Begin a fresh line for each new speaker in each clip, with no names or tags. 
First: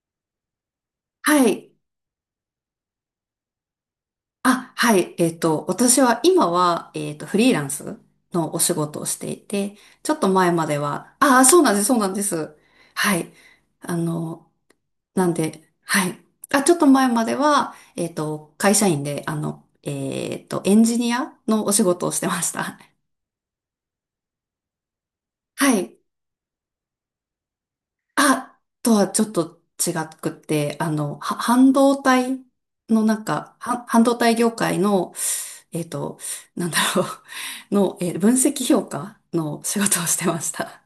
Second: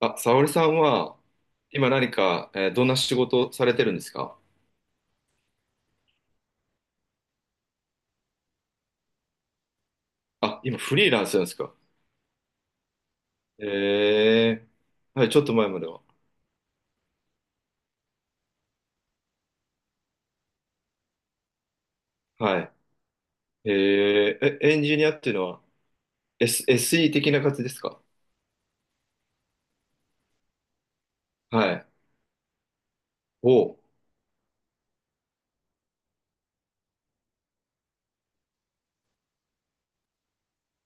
あ、沙織さんは、
はい。
今何か、どんな仕事をされてるんですか？
あ、はい。私は今は、フリーランスのお仕事をしていて、ちょっと前
あ、
まで
今フリー
は、
ランス
あ
な
あ、
んです
そうな
か？
んです、そうなんです。はい。
え
あ
ー、
の、
は
な
い、
ん
ちょっと
で、
前までは。
はい。あ、ちょっと前までは、会社員で、エンジニアのお仕事をしてまし
は
た。
い。え、ーえ、エンジニアっていうのは、
はい。
SE 的な感じですか？
あ、とはちょっと違くて、半
はい。
導体の
おう。
半導体業界の、えっと、の、分析評価の仕事をしてました。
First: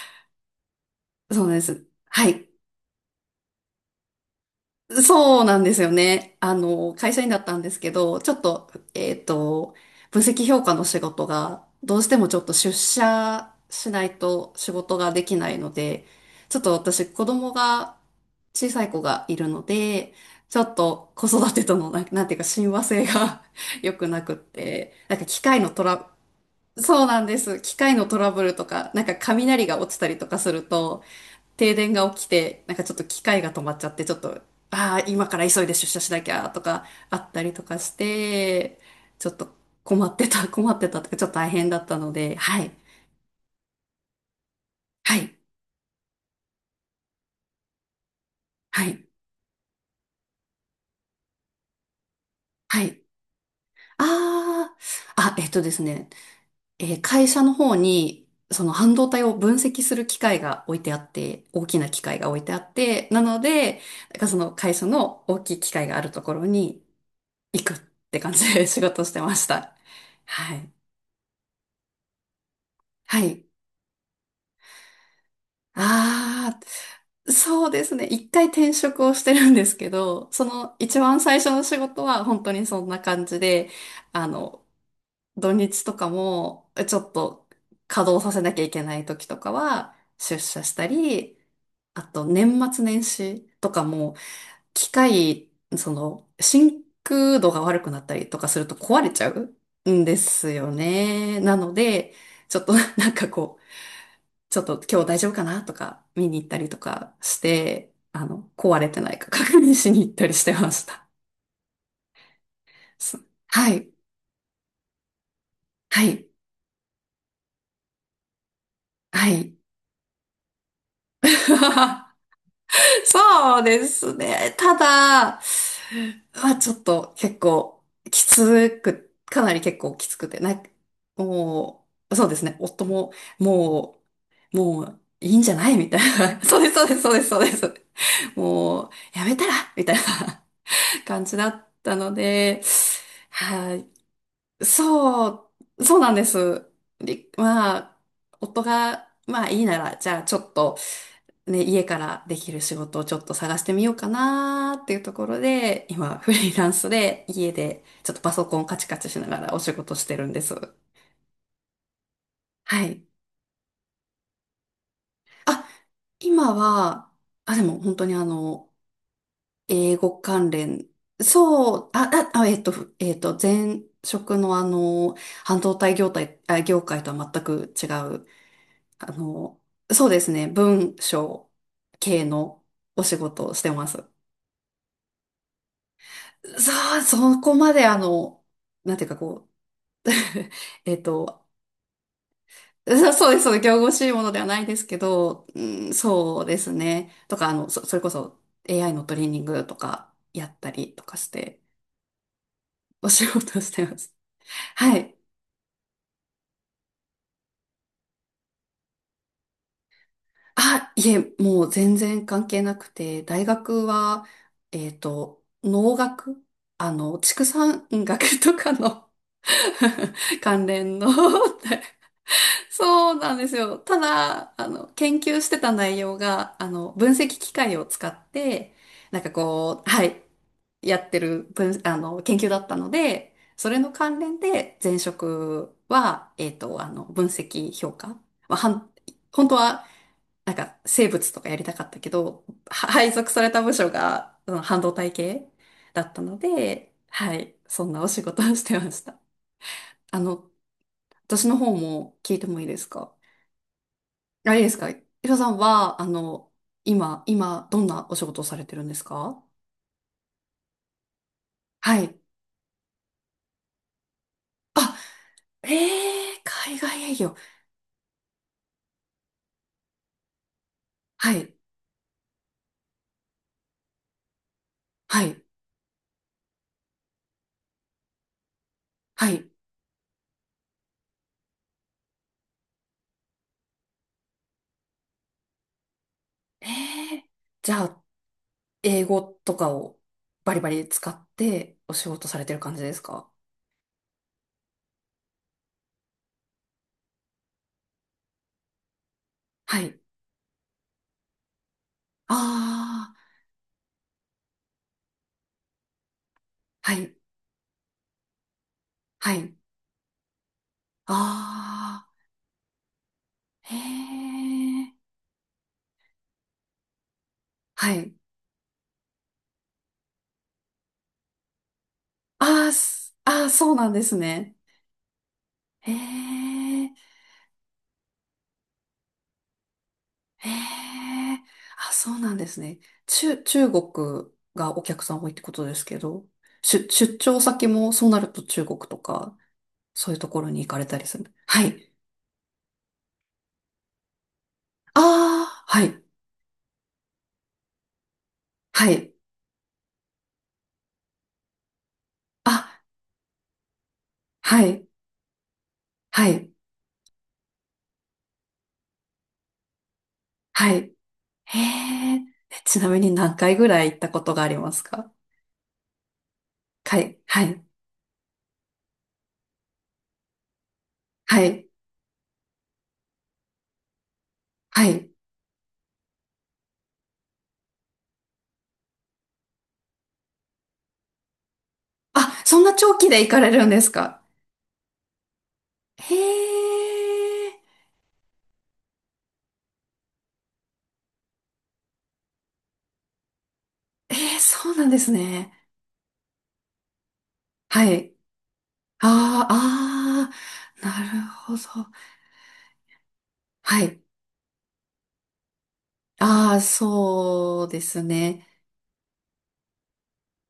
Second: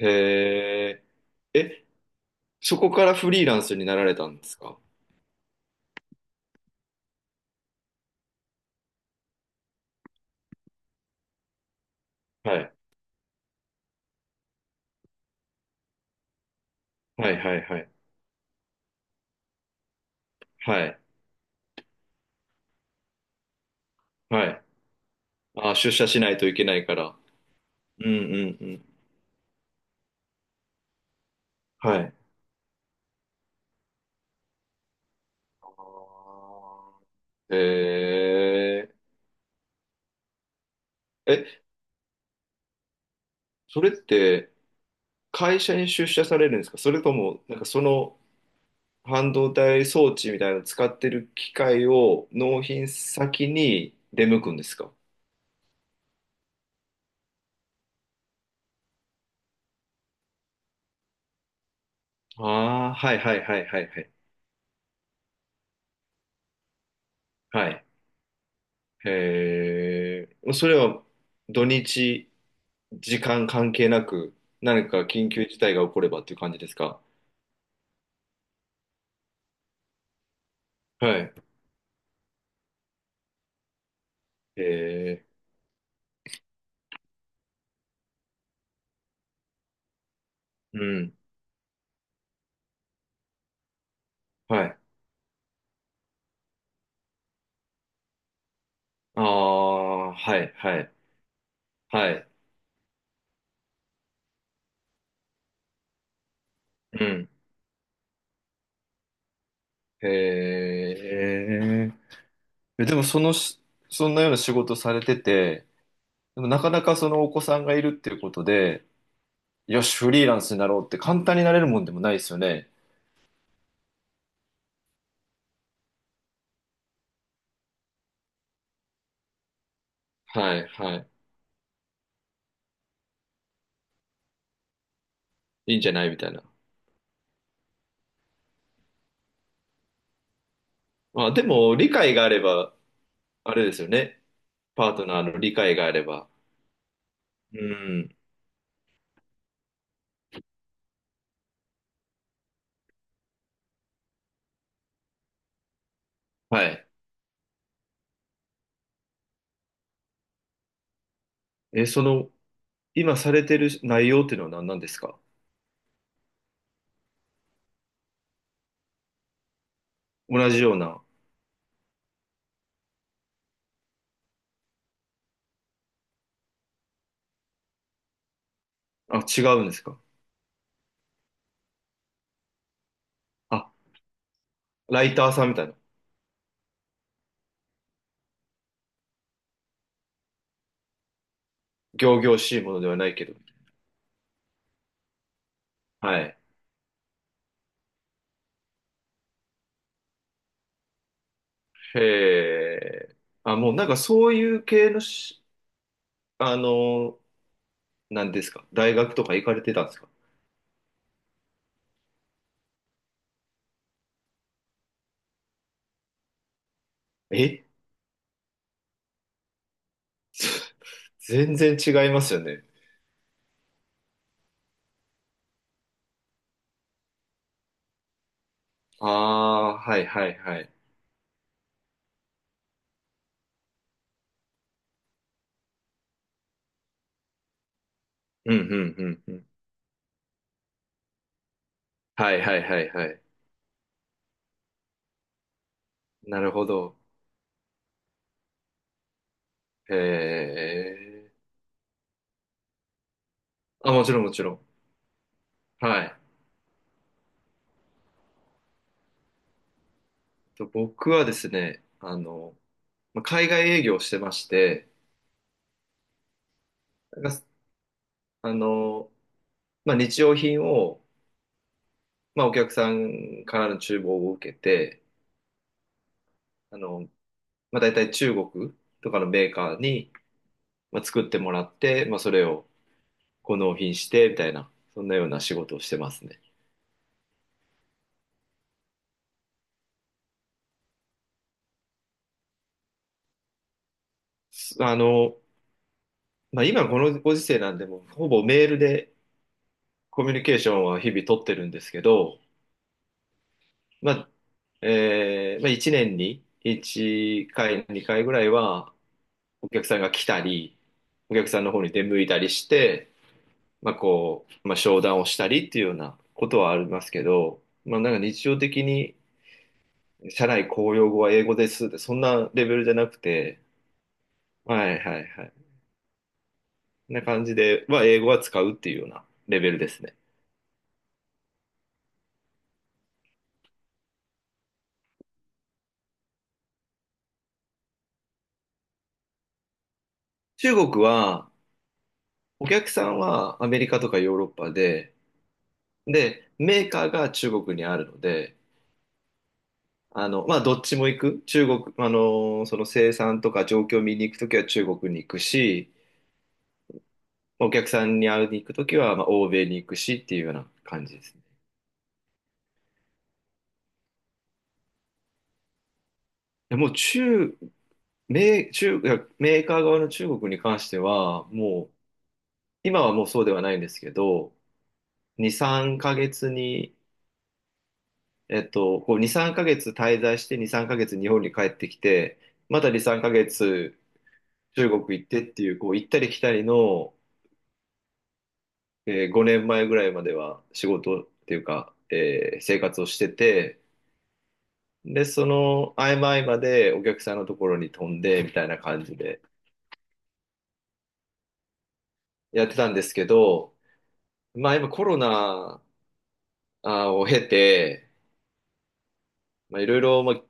え
そう
ー
です。
え、
はい。
そこからフリーランスになられたんですか？
そうなんですよね。会社員だったんですけど、ちょっと、分析評価の仕事が、どうしてもちょっと
は
出
い。
社しないと仕事ができないので、ちょっと私、子
はい、
供
はい、はい。
が、小さい子がいるので、ちょっ
はい。
と子育てとの、なんなんていうか、親和性が 良くなくっ
はい。
て、機械の
あ、
ト
出社
ラ、
しないといけないか
そう
ら。
なんです。機械の
うん、う
トラブル
ん、
と
うん。
か、雷が落ちたりとかすると、停電
は
が
い。
起きて、ちょっと機械が止まっちゃって、ちょっと、ああ、今から急いで出
あ
社しなきゃとかあったり
ー
とかして、
え
ちょっと困ってた、困ってたとか、ちょっ
ー、
と大
え、
変だったので、はい、
それって
はい、
会社に出社されるんですか、それとも、なんかその
はい、
半導体装置みたいなのを使ってる機械を納
は
品
い。
先に出向くんで
あ
すか？
あ、あ、えっとですね、えー会社の方に、その半導体を分析する機械が置いてあって、大きな機械が置いてあっ
ああー、
て、
はい
な
は
の
いはい
で、
はいはい。
その会社の大きい機械があるところに行
は
くっ
い。
て感じで仕事してました。
へえ、
は
そ
い。
れは土日、
は
時
い。
間関係なく、何か緊急事態が起こればっていう感
あ
じですか？
あ、そうですね。一回転職をしてるんですけど、その一
は
番
い。
最初の仕事は本当にそんな感じで、あの、
へえ、
土日とかもちょっと稼働させなきゃいけない時とかは出社し
う
た
ん。
り、あと年末年始とかも
はい。
機械、その真空度が悪くなったりとかすると壊れち
あ
ゃうん
あ、
で
は
す
い
よ
はい。
ね。なの
は
で、
い。
ちょっとちょっと今日大丈夫かなとか見に行ったりと
う
か
ん。
して、壊れてないか 確認しに
へ
行ったりしてました。
え、え、でも
そ
そ
う。
のし、
はい。
そんなような仕事されてて、
はい。
でもなかなかそのお子さんがいるっていうことで、
はい。
よし、フリーランスになろうって簡単になれるもんでも ないですよね。
そうですね。ただ、ちょっと結構きつく、かなり結構きつくて、
はい、はい。
もう、そうですね。夫も、ももう、いいんじゃな
い
い
いんじ
み
ゃ
たい
ないみたい
な。
な。
そうです、そうです、そうです、そうです。もう、やめたらみたいな 感
まあ、
じ
で
だっ
も、理
たの
解があれ
で、
ば、あれで
は
すよ
い。
ね。パートナ
そ
ーの理解
う、
があ
そう
れ
なんで
ば。
す。り
う
まあ、
ん。
夫が、まあいいなら、じゃあちょっと、ね、家からできる仕事をちょっと探してみようかなーっていうところで、今、フリー
は
ラン
い。
スで家でちょっとパソコンカチカチしながらお仕事してるんです。
え、その、
はい。
今されてる内容っていうのは何なんですか？
あ、今は、あ、でも本当に英語
同
関
じよう
連、
な。
そう、あ、あ、あえっと、ふえっと、前職の半導体業態、あ、業界とは全く違うあ
あ、違
の、
うんですか？
そうですね、文章系のお仕事をし
あ、
てます。
ライターさんみたいな。
そう、そこまであの、なんていうかこう、えっと、
仰々しいもの ではな
そ
いけ
そう
ど。
です、そうです、仰々しいものではないですけど、うん、
はい。
そうですね。とか、それこそ AI のトレーニングとかやったりとかして、
へ
お
え。
仕
あ、
事
も
し
うな
て
ん
ま
か
す。
そういう系
は
の
い。
し、あの、なんですか。大学とか行かれてたんですか？
あ、いえ、もう全然関係なくて、大学は、農学畜
え、
産学とかの 関連の
全然違いますよね。
そうなんですよ。ただ、研究してた内容が、分析機械を使って、
ああー、は
は
い
い、
はいはい。
やってる分、研究だったので、それの関連で前職は、分析評価。
う
まあ、
んうんうんうん。
本当は生物とかやりたかったけ
はい
ど、
はいはいは
配
い。
属された部署が、うん、半導体系だったの
なるほ
で、
ど。
はい、そんなお仕事をしてました。
へ
あの、
え。
私の方も聞いてもいいですか？
あ、もちろんもち
あ
ろ
れ
ん。
ですか？ヒロさんは、
はい。
今、どんなお仕事をされてるんですか？
僕はですね、
は
あ
い。
の、まあ海外営業をしてまして、
あ、ええー、海外営
なん
業。
か、あの、まあ、日用品を、
はい、
まあ、お客さんからの注文を受けて、
はい、
あの、まあ、大体中国とかの
は
メ
い。
ーカーに、まあ、作ってもらって、まあ、それをこう納品してみたいな、そんなような仕事をしてますね。
ええー、じゃあ、英語とかをバリバリ使ってお仕事されてる感じですか？
あの、まあ、今このご時世なんで、もうほぼメールで
はい。
コミュニケーションは日々取ってるんですけど、
ああ。
まあ、まあ、1年に
はい。
1回、2回ぐらいは
はい。
お客さんが来たり、お客さんの方に出
あ
向いたりして、
あ、へ
まあこう、まあ、
え。
商談をしたりっていうようなことはありますけど、
は
まあ、なん
い。
か日常的に社内公用語は英語ですって、そんなレ
ああ、
ベルじゃな
す
く
あー
て、
そうなんですね。
はいはいはい。
へえ。
な感じで、英語は使うっていうようなレベルですね。
へえ。あ、そうなんですね。中国がお客さん多いってことですけど、出張先もそうなると中国とか、そういうところに行
中
かれた
国
りする。
は、
はい。
お客さんはアメリカとかヨーロッパで、
ああ、はい。
で、メーカーが中国にあるので、
はい。
あの、まあ、どっちも行く。中国、あの、そ
あ、
の生産とか状況を見に行くとき
は
は中
い。
国に行くし、
はい。
お客さんに会いに行くときは、まあ、欧米に行くしっていうような
はい。
感じですね。
へえ。ちなみに何回ぐらい行ったことがありますか？
でもう
はい。は
中、
い。
メー、中、いやメーカー側の中国に関して
は
は、
い。
もう今はもうそうではないんですけど、
はい。
2、3ヶ月に、えっと、こう2、3ヶ月滞在して、2、3ヶ月日本に帰ってきて、
あ、そんな
また
長
2、
期で
3
行か
ヶ
れるんです
月
か？
中国行ってっていう、こう行っ
へ
たり来たりの、
え、
5年前ぐらいまでは仕事っていうか、生活をしてて、
えー、そうなんです
で、そ
ね。
の合間合間でお客さんのところ
は
に飛
い。
んでみたいな感じで
あーあー、なるほど。
やってたんですけど、
はい。
まあ今コロナ
ああ、
を経
そうです
て、
ね。
まあいろいろ、まあ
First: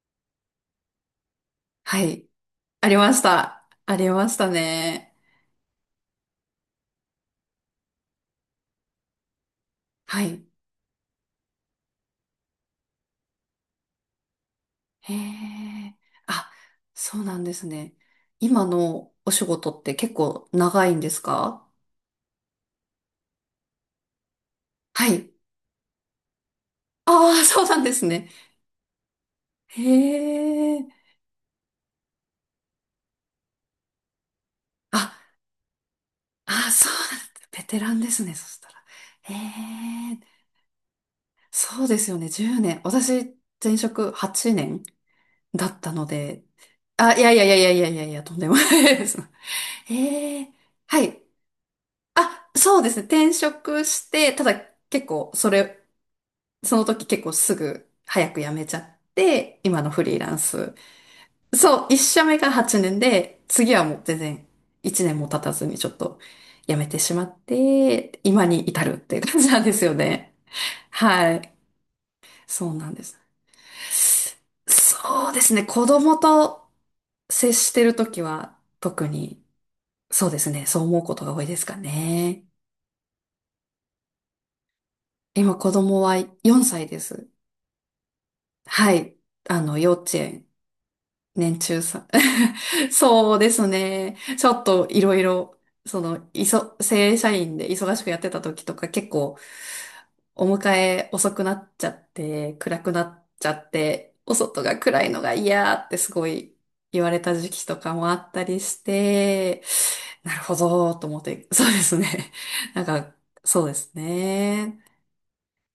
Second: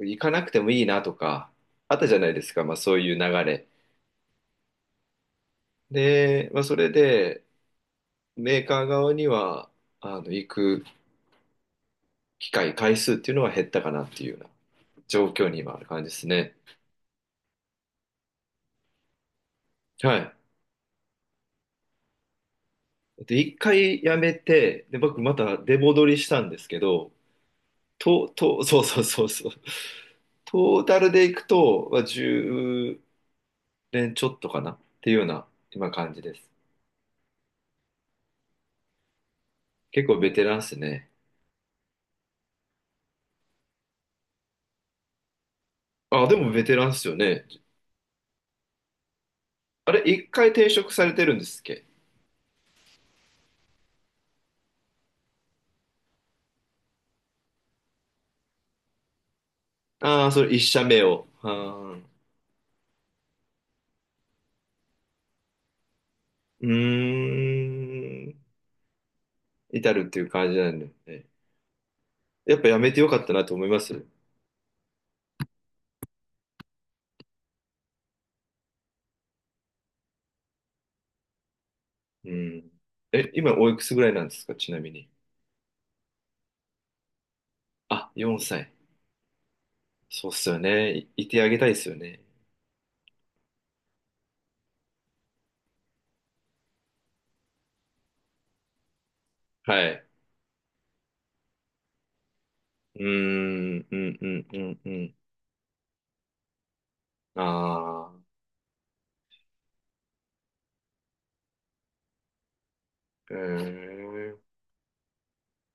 行かなくてもいいなとか、あっ
は
たじゃ
い。
ないですか、まあ
あ
そ
り
うい
ま
う流
した。
れ。
ありましたね。
で、まあそれで、メーカー側には、あ
は
の、
い。
行く機会、回数っていうのは減ったかなっていうような
へ
状況に今ある
え、
感じです
あ、
ね。
そうなんですね。今のお仕事って結
はい。
構長いんですか？
で、一回やめて、で、
は
僕
い。
また出戻りしたんですけど、
ああ、そうなんですね。
そうそうそうそう。
へ
トー
え。
タルでいくと、まあ、10年ちょっとかなっていうよ
あ
うな今感じです。
あ、そうなんだ。ベテランですね、そしたら。へ
結構
え、
ベテランっすね。
そうですよね、10年。私、前職8年だったの
あ、で
で。
もベテランっすよ
あ、いやいや
ね。
いやいやいやいやいや、とんでもないです。
あれ、一
へ
回
え、
停職
は
され
い。
てるんですっけ？
あ、そうですね、転職して、ただ結構、その時結構すぐ、早く辞めちゃって、今のフリー
ああー、
ラン
それ一
ス、
社目を。あ
そう、一
ー、
社目が8年で、次はもう全然1年も経たずにちょっと
う
辞めてしまって、
ー
今
ん。
に至るっていう感じなんで
至
すよ
るっていう
ね。
感じなんで、ね。
はい。
やっぱ
そう
や
な
め
ん
て
で
よ
す。
かったなと思います。
そうですね。子供と接してるときは特に、そうですね。そう思うことが多いですか
う
ね。
ん。え、今おいくつぐらいなんですか、ちなみに。
今子供は4歳です。
あ、4歳。
はい。幼稚
そうっ
園
すよね。いてあ
年
げたいで
中
すよ
さん。
ね。
そうですね。ちょっといろいろ、正社員で忙しくやってた時とか結構
はい。
お迎え遅くなっちゃって、暗く
う
な
ー
っちゃっ
ん、う
て、
ん、う
お
ん、う
外が
ん、う
暗い
ん。
のが嫌ってすごい言われた時期とかもあ
あ
ったりして、なるほど、と思って、そうですね。なんか、
あ、へ
そうです
え。
ね。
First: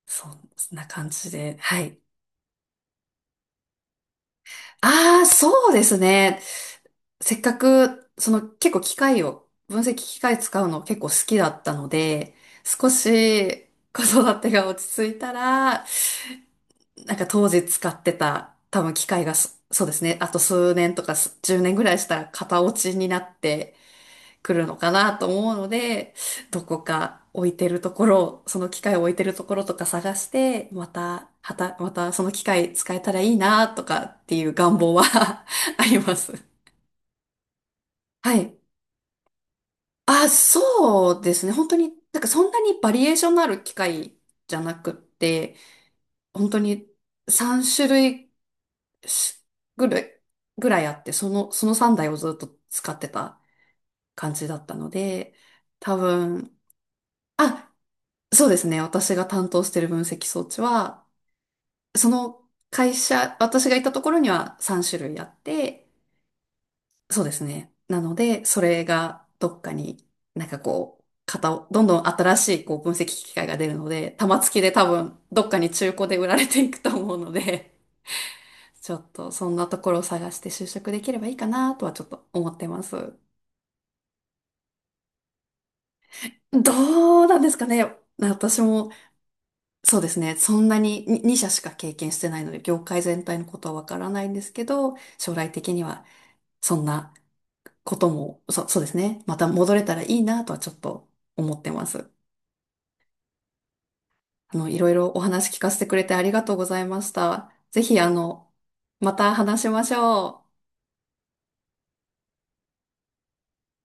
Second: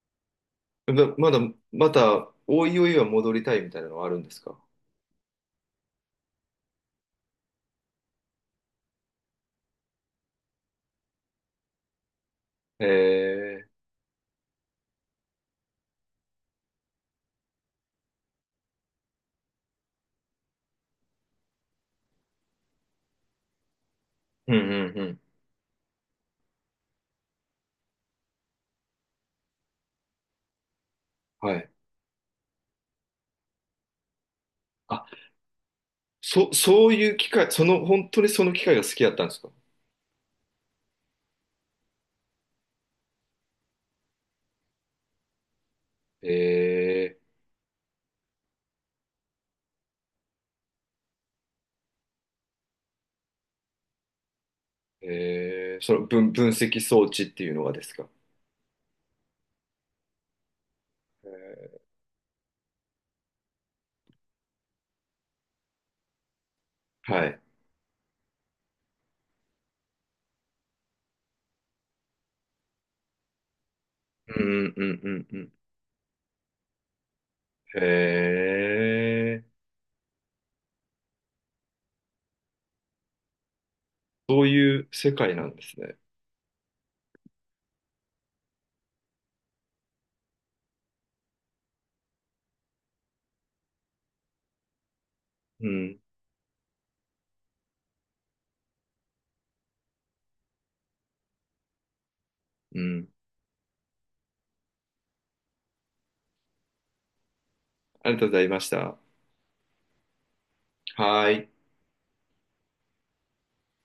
そんな感
ま、
じ
まだ、
で、は
ま
い。
た、おいおいは戻りたいみたいなのはあるんですか？
ああ、そうですね。せっかく、その結構機械を、分析機械使うの結構好きだったので、
へ
少
え。
し子育てが落ち着いたら、当時使ってた多分機械がそうですね、あと数年とか10年ぐらいしたら型落ちになって
う
く
ん、
るのか
うん、う
な
ん。
と思うので、どこか置いてるところ、その機械を置いてるところとか探して、また、は
はい。
た、またその機械使えたらいいなとかっていう願望は
あ、
あります。
そういう機会、その、本当に
は
その
い。
機会が好きだったんですか？
あ、そうですね。本当に、そんなにバリエーションのある機械じゃなくって、本当に
え
3種類しぐらい、ぐらいあって、その3台をずっと使ってた感じだったので、
そ
多
の分
分、
析装置っていうのが
あ、
ですか？
そうですね。私が担当してる分析装置は、
え
その会社、私がいたところには3種類あって、
ー、
そう
は
で
い。
すね。なので、それがどっかに型を、どんどん新しい分析機械が出るので、玉
う
突きで
んう
多
んう
分
んう
どっ
ん。
かに中古で売られていくと思うので、
へ
ちょっと
え、
そんなところを探して就職できればいいかなとはちょっと思ってます。
そういう世界なんですね。
どうなんですかね。私もそうですね。そんなに2社しか経験してないので、業界全体のことはわからないんですけど、将来
う
的に
ん、
はそんなことも、そうですね。また戻れたらいいなとはちょっと思ってます。
うん。
いろいろお話聞かせてくれてありがとうございました。ぜひ、
ありがとうございました。
また話しましょう。
はーい。